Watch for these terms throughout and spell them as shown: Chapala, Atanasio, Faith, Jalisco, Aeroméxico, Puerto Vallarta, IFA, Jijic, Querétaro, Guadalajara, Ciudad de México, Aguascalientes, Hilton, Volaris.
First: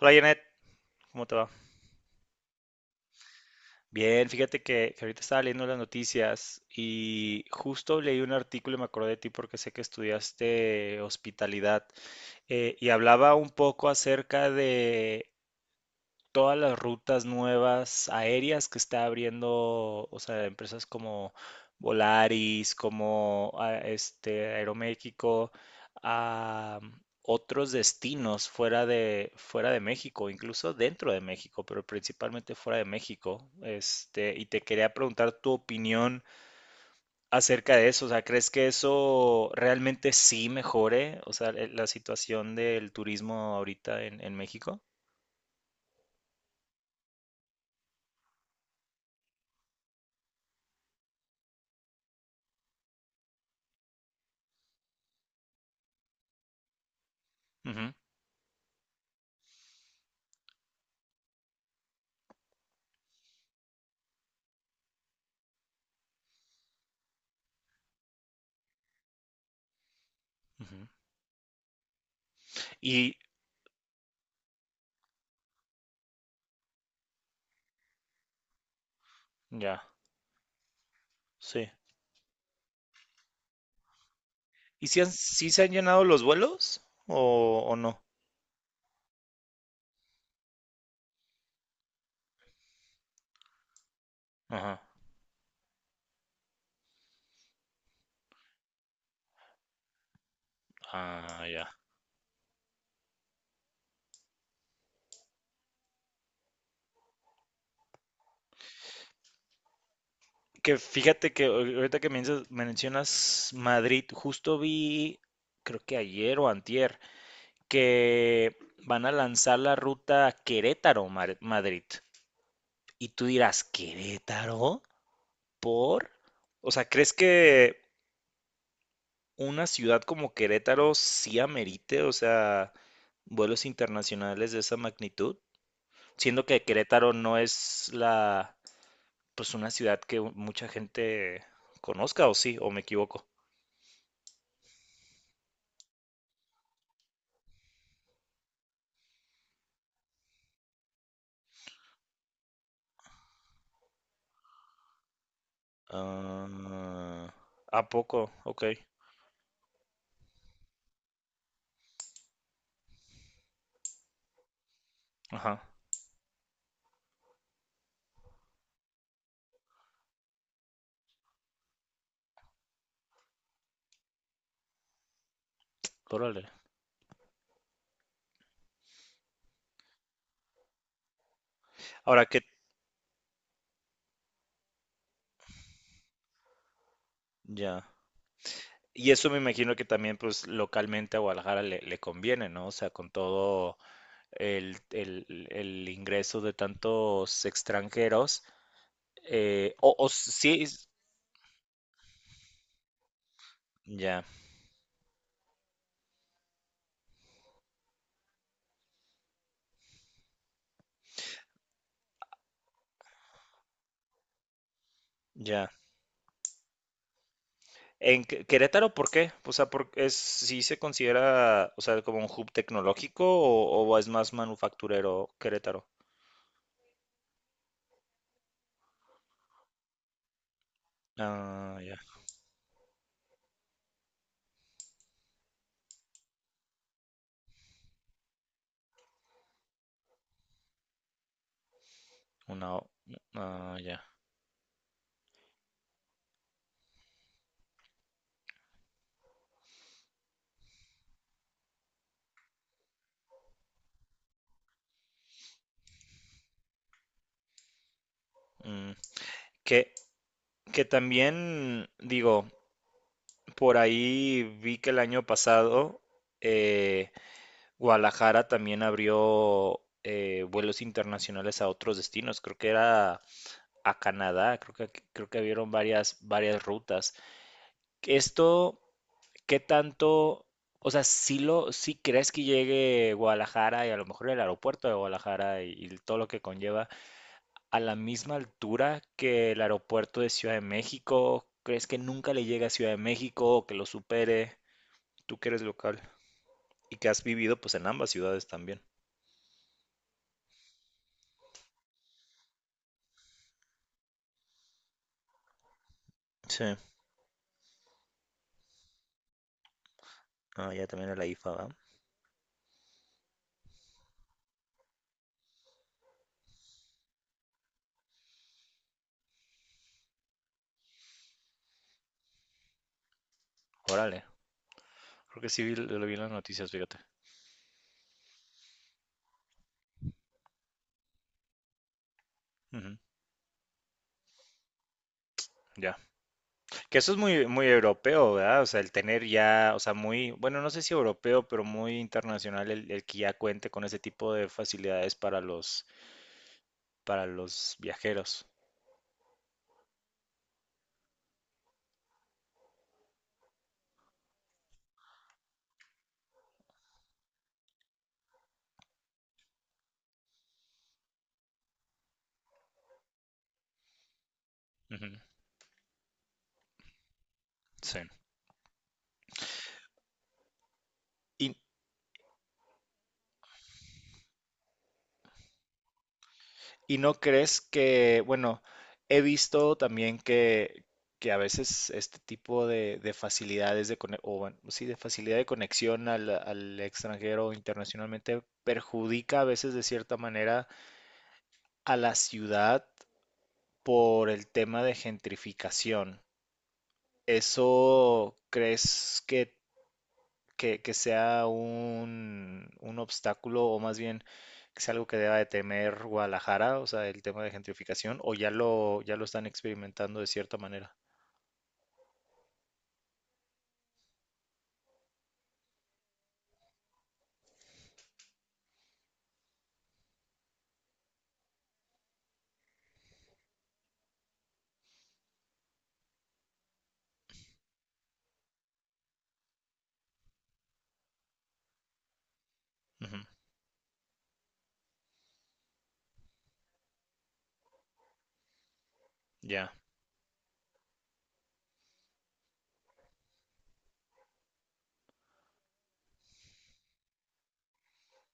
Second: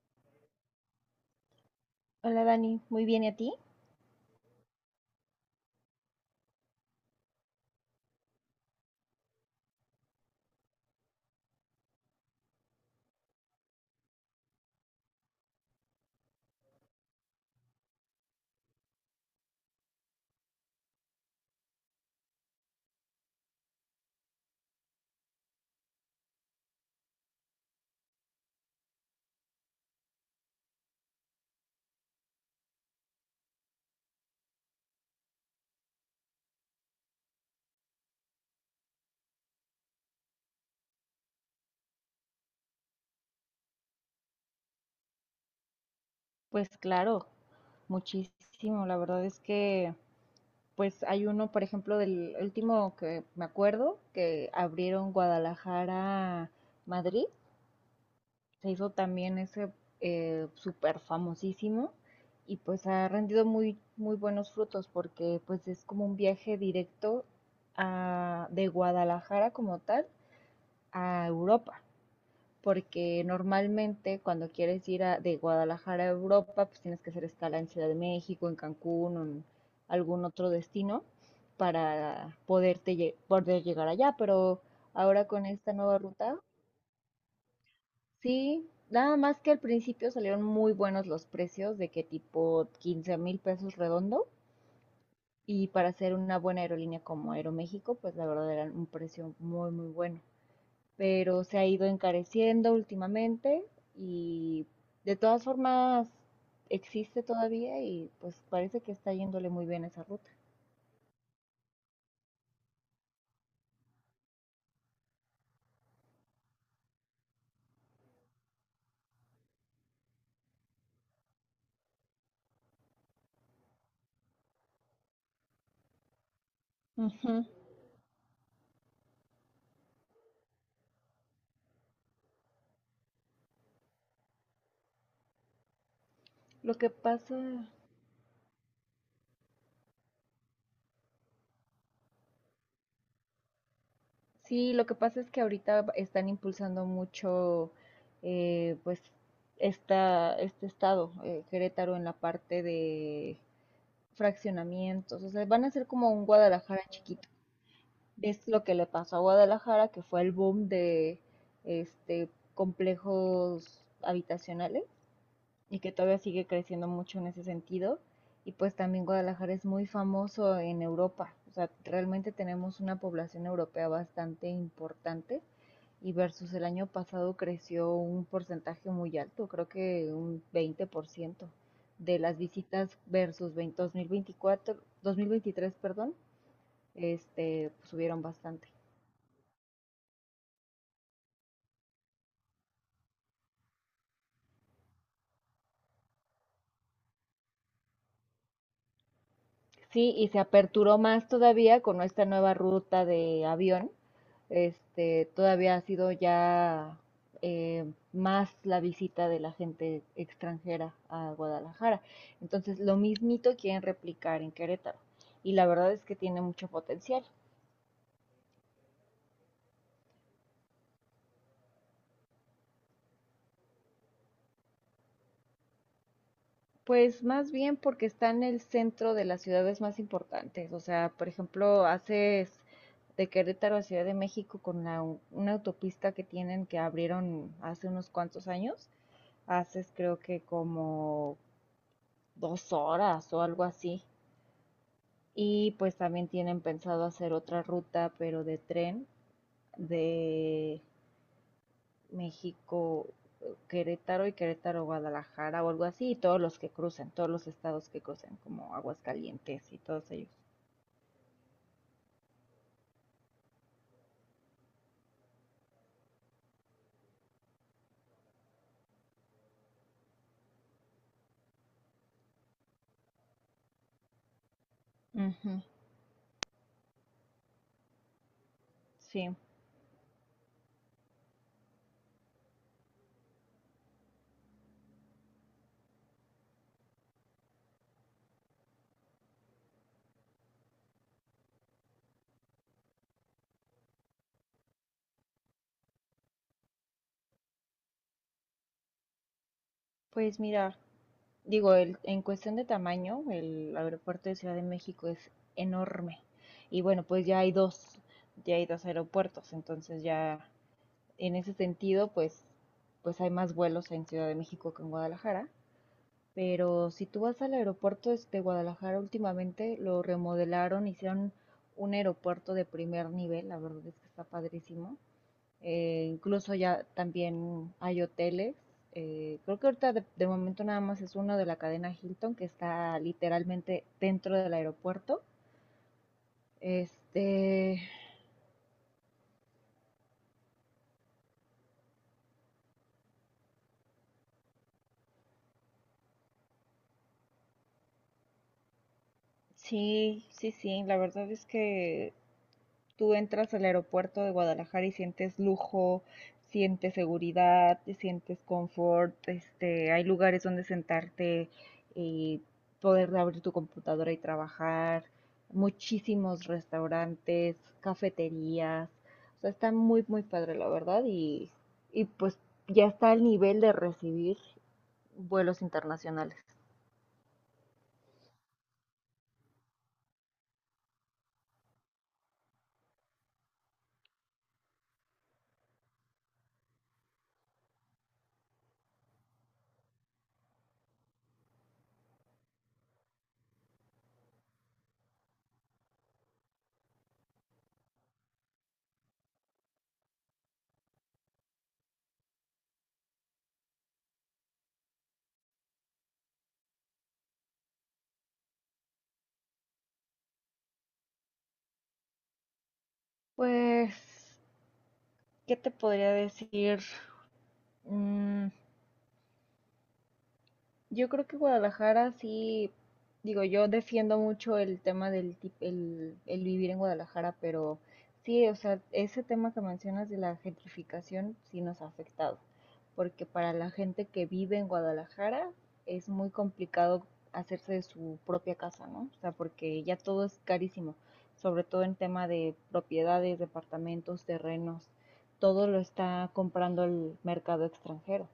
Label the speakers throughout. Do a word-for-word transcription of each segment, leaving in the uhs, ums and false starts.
Speaker 1: Hola Janet, ¿cómo te va?
Speaker 2: Hola Dani, muy bien, ¿y a ti?
Speaker 1: Bien, fíjate que, que ahorita estaba leyendo las noticias y justo leí un artículo y me acordé de ti porque sé que estudiaste hospitalidad eh, y hablaba un poco acerca de todas las rutas nuevas aéreas que está abriendo, o sea, empresas como Volaris, como ah, este Aeroméxico, a otros destinos fuera de fuera de México, incluso dentro de México, pero principalmente fuera de México. Este, y te quería preguntar tu opinión acerca de eso, o sea, ¿crees que eso realmente sí mejore, o sea, el- la situación del turismo ahorita en, en México?
Speaker 2: Pues claro, muchísimo. La verdad es que, pues hay uno, por ejemplo, del último que me acuerdo, que abrieron Guadalajara, Madrid,
Speaker 1: Ujú,
Speaker 2: se hizo también ese eh, súper famosísimo y pues ha rendido muy, muy buenos frutos porque pues es como un viaje directo a- de Guadalajara como tal
Speaker 1: ujú.
Speaker 2: a Europa.
Speaker 1: Y
Speaker 2: Porque normalmente cuando quieres ir a- de Guadalajara a Europa, pues tienes que hacer escala en Ciudad de México, en Cancún o en
Speaker 1: ya,
Speaker 2: algún otro destino
Speaker 1: sí.
Speaker 2: para poderte lle- poder llegar allá. Pero
Speaker 1: ¿Y si, han-
Speaker 2: ahora con
Speaker 1: si se han
Speaker 2: esta nueva
Speaker 1: llenado los
Speaker 2: ruta,
Speaker 1: vuelos o, o no?
Speaker 2: sí, nada más que al principio salieron muy buenos los precios, de que tipo quince mil pesos redondo.
Speaker 1: Ajá.
Speaker 2: Y para ser una buena aerolínea como Aeroméxico, pues la verdad era un precio muy, muy bueno.
Speaker 1: Ah,
Speaker 2: Pero se ha
Speaker 1: ya.
Speaker 2: ido encareciendo últimamente y de todas formas existe todavía y pues parece que está yéndole muy bien esa ruta.
Speaker 1: Que fíjate que ahor- ahorita que mencio- mencionas Madrid, justo vi, creo que ayer o antier, que van a lanzar la ruta Querétaro-Madrid. Y tú dirás, ¿Querétaro? ¿Por? O sea, ¿crees
Speaker 2: Ujú.
Speaker 1: que una ciudad como Querétaro sí amerite, o sea, vuelos internacionales de esa magnitud? Siendo que
Speaker 2: Lo que
Speaker 1: Querétaro
Speaker 2: pasa,
Speaker 1: no es la, pues una ciudad que mucha gente conozca, o sí, o me equivoco.
Speaker 2: sí, lo que pasa es que ahorita están impulsando mucho, eh, pues, esta, este estado, eh, Querétaro, en la parte de fraccionamientos. O sea, van a ser como un Guadalajara
Speaker 1: Ah,
Speaker 2: chiquito.
Speaker 1: ¿a poco?
Speaker 2: Es
Speaker 1: Ok.
Speaker 2: lo que le pasó a Guadalajara, que fue el boom de este complejos habitacionales
Speaker 1: Ajá.
Speaker 2: y que todavía sigue creciendo mucho en ese sentido. Y pues también Guadalajara es muy famoso en Europa. O sea, realmente tenemos una población europea bastante importante y
Speaker 1: Órale.
Speaker 2: versus el año pasado creció un porcentaje muy alto, creo que un veinte por ciento de
Speaker 1: Ahora
Speaker 2: las
Speaker 1: que,
Speaker 2: visitas versus veinte dos mil veinticuatro dos mil veintitrés, perdón, este,
Speaker 1: ya.
Speaker 2: subieron bastante.
Speaker 1: Y eso me imagino que también, pues, localmente a Guadalajara le, le conviene, ¿no? O sea, con todo el, el- el ingreso de tantos extranjeros. eh, o, o
Speaker 2: Sí, y se
Speaker 1: sí,
Speaker 2: aperturó más todavía con esta nueva ruta de avión.
Speaker 1: ya,
Speaker 2: Este, todavía ha sido ya eh, más la visita de la gente extranjera a Guadalajara. Entonces, lo mismito quieren replicar en Querétaro. Y la
Speaker 1: ya.
Speaker 2: verdad es que tiene mucho potencial.
Speaker 1: En Qué- Querétaro, ¿por qué? O sea, por, es, ¿sí se considera, o sea, como un hub tecnológico o, o es más manufacturero Querétaro?
Speaker 2: Pues más bien porque está en el centro de las ciudades más importantes. O sea, por
Speaker 1: Ah,
Speaker 2: ejemplo,
Speaker 1: ya,
Speaker 2: haces de Querétaro a Ciudad de México con la- una autopista que tienen que abrieron hace unos cuantos años, haces creo que como dos
Speaker 1: una, o-
Speaker 2: horas o algo
Speaker 1: ah, ya.
Speaker 2: así. Y pues también tienen pensado hacer otra ruta, pero de tren, de México, eh, Querétaro y Querétaro, Guadalajara o algo así, y todos los que crucen, todos los estados que crucen, como
Speaker 1: Mm.
Speaker 2: Aguascalientes y
Speaker 1: Que,
Speaker 2: todos ellos.
Speaker 1: que también, digo, por ahí vi que el año pasado eh, Guadalajara también abrió eh, vuelos internacionales a otros destinos. Creo que era a Canadá, creo que, creo que
Speaker 2: Ujú.
Speaker 1: abrieron varias, varias rutas. Esto...
Speaker 2: Sí,
Speaker 1: ¿Qué tanto, o sea, si lo, si crees que llegue Guadalajara y a lo mejor el aeropuerto de Guadalajara y, y todo lo que conlleva a la misma altura que el aeropuerto de Ciudad de México? ¿Crees que nunca le llegue a Ciudad de México o que lo supere? Tú que eres local y que has vivido pues en ambas ciudades también.
Speaker 2: pues mira, digo, el, en cuestión de tamaño, el aeropuerto de Ciudad de México es enorme.
Speaker 1: Sí,
Speaker 2: Y bueno, pues ya hay dos, ya hay dos aeropuertos, entonces ya
Speaker 1: ah, ya también en la
Speaker 2: en
Speaker 1: I F A,
Speaker 2: ese
Speaker 1: ¿verdad?
Speaker 2: sentido, pues, pues hay más vuelos en Ciudad de México que en Guadalajara. Pero si tú vas al aeropuerto es- de Guadalajara últimamente, lo remodelaron, hicieron un aeropuerto de primer nivel, la verdad es que está
Speaker 1: Órale,
Speaker 2: padrísimo.
Speaker 1: creo que sí vi- lo
Speaker 2: Eh,
Speaker 1: vi en las
Speaker 2: incluso
Speaker 1: noticias,
Speaker 2: ya
Speaker 1: fíjate.
Speaker 2: también hay hoteles. Eh, creo que ahorita de, de momento nada más es uno de la cadena Hilton que
Speaker 1: Ujú.
Speaker 2: está literalmente dentro del aeropuerto.
Speaker 1: Ya. Que eso es muy, muy
Speaker 2: Este,
Speaker 1: europeo, ¿verdad? O sea, el tener ya, o sea, muy, bueno, no sé si europeo, pero muy internacional el, el que ya cuente con ese tipo de facilidades para los, para los viajeros.
Speaker 2: sí, sí, sí, la verdad es que tú entras al aeropuerto de Guadalajara y sientes lujo, sientes seguridad, sientes confort, este, hay lugares donde sentarte y poder abrir tu computadora y trabajar,
Speaker 1: Ujú.
Speaker 2: muchísimos restaurantes,
Speaker 1: Sí.
Speaker 2: cafeterías, o sea, está muy, muy padre, la verdad, y,
Speaker 1: Y,
Speaker 2: y pues ya está al nivel de recibir vuelos internacionales.
Speaker 1: y no crees que, bueno, he visto también que, que, a veces este tipo de, de facilidades de, cone- o bueno, sí, de facilidad de conexión al, al extranjero internacionalmente perjudica a veces de cierta manera a la ciudad por el tema de gentrificación. ¿Eso crees que, que- que sea un, un obstáculo o más bien que sea algo que deba de temer Guadalajara, o sea, el tema de gentrificación, o ya lo, ya lo están experimentando de cierta manera?
Speaker 2: Pues, ¿qué te podría decir? Mm. Yo creo que Guadalajara sí, digo, yo defiendo mucho el tema del tip- el, el vivir en Guadalajara, pero sí, o sea, ese tema que mencionas de la gentrificación sí nos ha afectado,
Speaker 1: Ujú.
Speaker 2: porque para la gente que vive en Guadalajara es muy complicado hacerse de su propia casa, ¿no? O sea,
Speaker 1: Ya.
Speaker 2: porque ya todo es carísimo, sobre todo en tema de propiedades, departamentos, terrenos, todo lo está comprando el mercado extranjero.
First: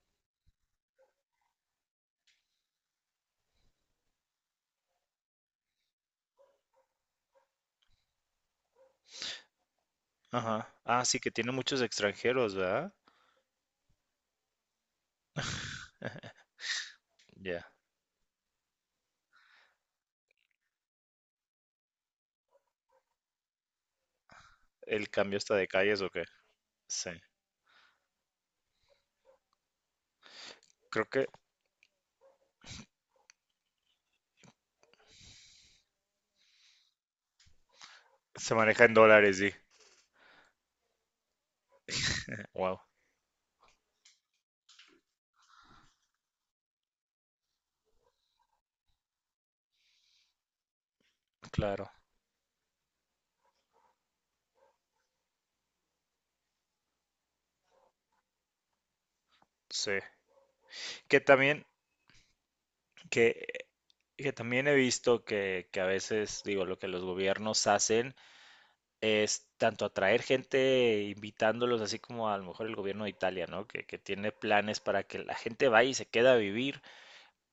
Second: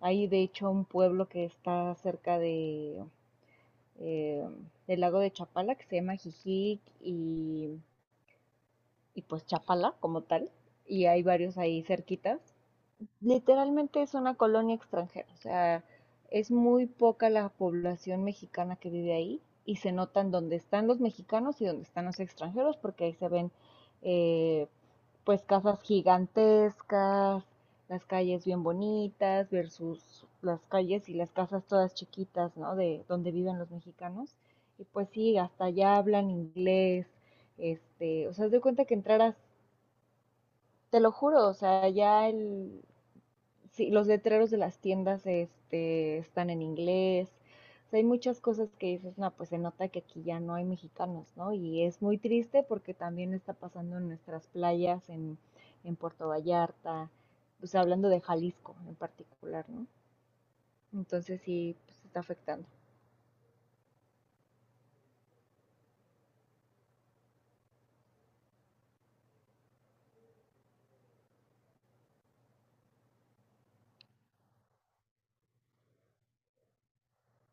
Speaker 2: Hay de hecho un pueblo que está cerca de, eh, del lago de Chapala que se llama Jijic y, y pues Chapala como tal.
Speaker 1: Ajá. Ah,
Speaker 2: Y
Speaker 1: sí,
Speaker 2: hay
Speaker 1: que tiene
Speaker 2: varios
Speaker 1: muchos
Speaker 2: ahí cerquitas.
Speaker 1: extranjeros, ¿verdad?
Speaker 2: Literalmente es una colonia extranjera, o sea, es muy poca la
Speaker 1: Ya.
Speaker 2: población mexicana que vive ahí y se notan dónde están los mexicanos y dónde están los extranjeros porque ahí se ven eh,
Speaker 1: ¿El cambio
Speaker 2: pues
Speaker 1: está de
Speaker 2: casas
Speaker 1: calles o qué? Sí.
Speaker 2: gigantescas, las calles bien bonitas versus las
Speaker 1: Creo
Speaker 2: calles y
Speaker 1: que
Speaker 2: las casas todas chiquitas, ¿no? De donde viven los mexicanos. Y pues sí, hasta allá hablan inglés, este, o sea, haz
Speaker 1: se
Speaker 2: de cuenta
Speaker 1: maneja en
Speaker 2: que entraras,
Speaker 1: dólares, sí.
Speaker 2: te lo juro, o sea, ya el,
Speaker 1: Wow.
Speaker 2: sí, los letreros de las tiendas este, están en inglés. O sea, hay muchas cosas que dices, no, pues se nota que aquí ya no hay mexicanos, ¿no? Y
Speaker 1: Claro.
Speaker 2: es muy triste porque también está pasando en nuestras playas, en, en Puerto Vallarta, o sea, hablando de Jalisco en particular, ¿no?
Speaker 1: Sí. Que
Speaker 2: Entonces
Speaker 1: también,
Speaker 2: sí, pues está afectando.
Speaker 1: Que, que también he visto que, que, a veces, digo, lo que los gobiernos hacen es tanto atraer gente invitándolos, así como a lo mejor el gobierno de Italia, ¿no? Que, que tiene planes para que la gente vaya y se queda a vivir,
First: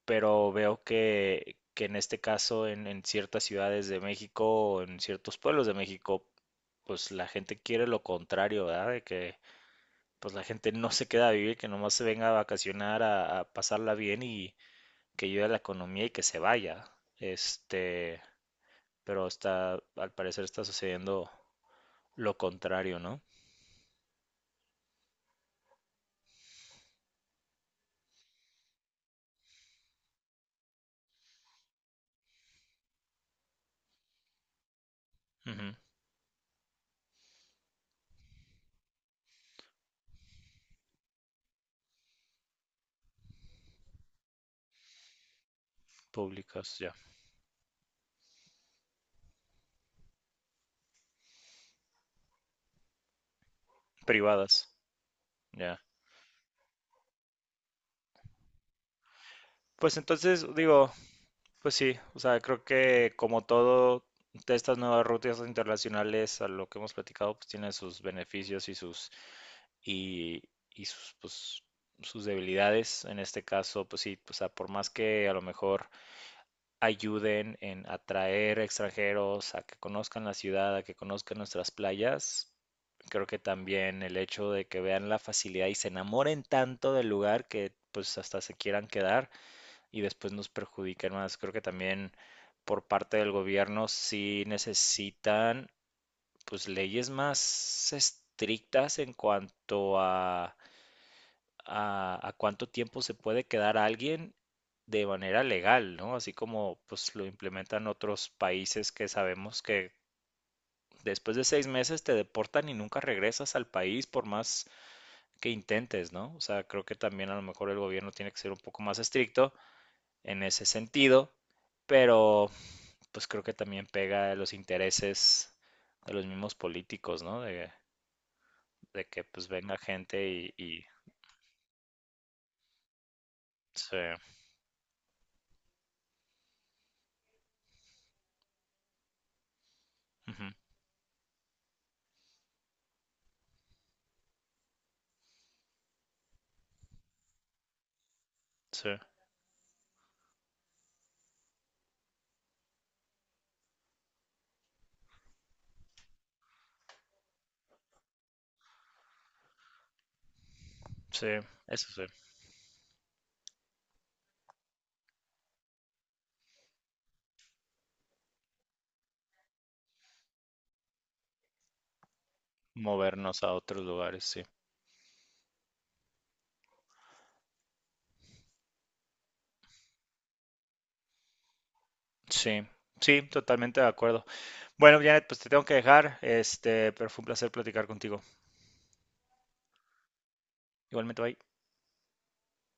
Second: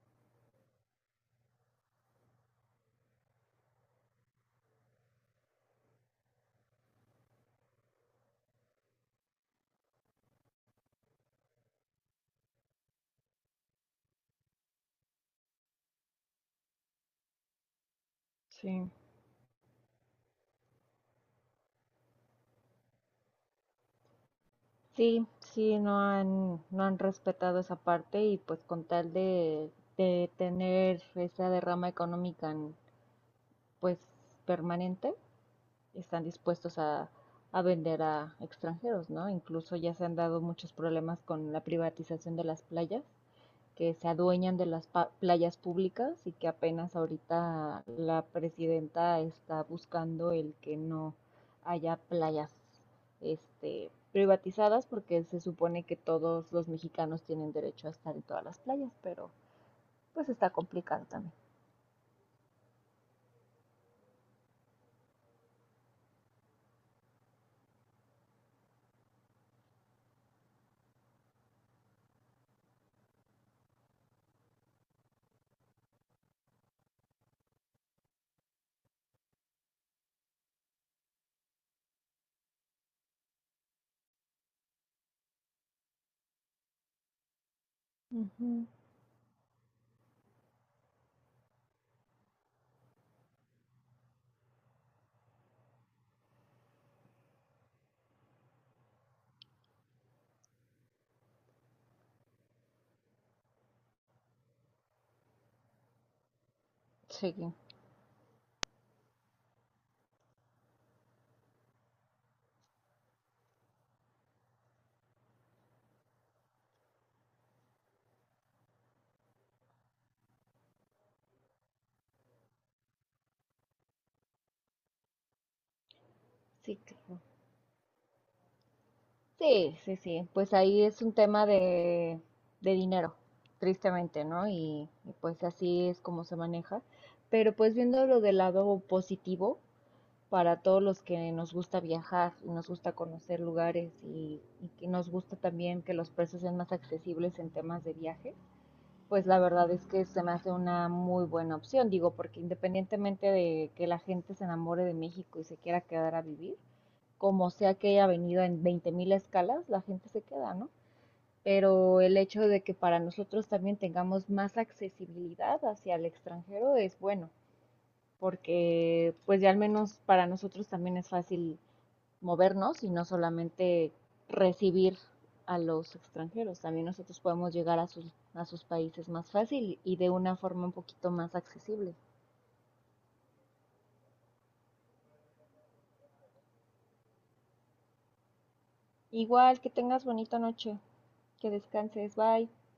Speaker 1: pero veo que, que en este caso en, en ciertas ciudades de México o en ciertos pueblos de México, pues la gente quiere lo contrario, ¿verdad? De que pues la gente no se queda a vivir, que nomás se venga a vacacionar, a, a pasarla bien y, que ayude a la economía y que se vaya. Este,
Speaker 2: Sí.
Speaker 1: pero está, al parecer está sucediendo lo contrario, ¿no?
Speaker 2: Sí, sí, no han, no han respetado esa parte y pues con tal de, de tener esa derrama económica en- pues permanente,
Speaker 1: Ujú.
Speaker 2: están dispuestos a, a vender a extranjeros, ¿no? Incluso ya se han dado muchos problemas con la privatización de las playas, que se adueñan de las playas públicas y que
Speaker 1: Públicas, ya.
Speaker 2: apenas ahorita la presidenta está buscando el que no haya playas este,
Speaker 1: Privadas,
Speaker 2: privatizadas, porque se
Speaker 1: ya.
Speaker 2: supone que todos los mexicanos tienen derecho a estar en todas las playas, pero
Speaker 1: Pues
Speaker 2: pues
Speaker 1: entonces,
Speaker 2: está
Speaker 1: digo,
Speaker 2: complicado también.
Speaker 1: pues sí, o sea, creo que como todo de estas nuevas rutas internacionales a lo que hemos platicado, pues tiene sus beneficios y sus y, y sus pues, sus debilidades. En este caso, pues sí, o sea, por más que a lo mejor ayuden en atraer extranjeros a que conozcan la ciudad, a que conozcan nuestras playas. Creo que también el hecho de que vean la facilidad y se enamoren tanto del lugar que pues hasta se
Speaker 2: Ujú.
Speaker 1: quieran quedar y después nos perjudiquen más. Creo que también por parte del gobierno sí necesitan pues leyes más estrictas en cuanto a a, a cuánto tiempo se puede quedar alguien de manera legal, ¿no? Así como pues lo
Speaker 2: Sí.
Speaker 1: implementan otros países que sabemos que después de seis meses te deportan y nunca regresas al país por más que intentes, ¿no? O sea, creo que también a lo mejor el gobierno tiene que ser un poco más estricto en ese sentido, pero pues creo que también pega a los intereses de los mismos
Speaker 2: Sí, claro.
Speaker 1: políticos, ¿no? De, de que pues venga
Speaker 2: Sí, sí,
Speaker 1: gente
Speaker 2: sí, pues
Speaker 1: y,
Speaker 2: ahí
Speaker 1: y-
Speaker 2: es un tema de, de dinero,
Speaker 1: sí,
Speaker 2: tristemente, ¿no? Y, y pues así es como se maneja. Pero pues viéndolo del lado positivo,
Speaker 1: ujú,
Speaker 2: para todos los que nos gusta viajar y nos gusta conocer lugares y, y que nos gusta también que los precios sean más accesibles en temas de viaje,
Speaker 1: sí,
Speaker 2: pues la verdad es que se me hace una muy buena opción, digo, porque independientemente de que la gente se enamore de México y se quiera quedar a vivir, como sea que haya venido en veinte mil escalas, la gente se queda, ¿no?
Speaker 1: sí, eso
Speaker 2: Pero
Speaker 1: sí.
Speaker 2: el hecho de que para nosotros también tengamos más accesibilidad hacia el extranjero es bueno, porque pues ya al menos para nosotros también es fácil movernos y no
Speaker 1: Movernos a otros
Speaker 2: solamente
Speaker 1: lugares, sí.
Speaker 2: recibir a los extranjeros, también nosotros podemos llegar a sus, a sus países más fácil y de una forma un poquito más accesible.
Speaker 1: Sí, sí, totalmente de acuerdo. Bueno, Janet, pues te tengo que dejar, este, pero fue un placer platicar contigo.
Speaker 2: Igual, que tengas bonita noche,
Speaker 1: Igualmente, bye.
Speaker 2: que descanses, bye.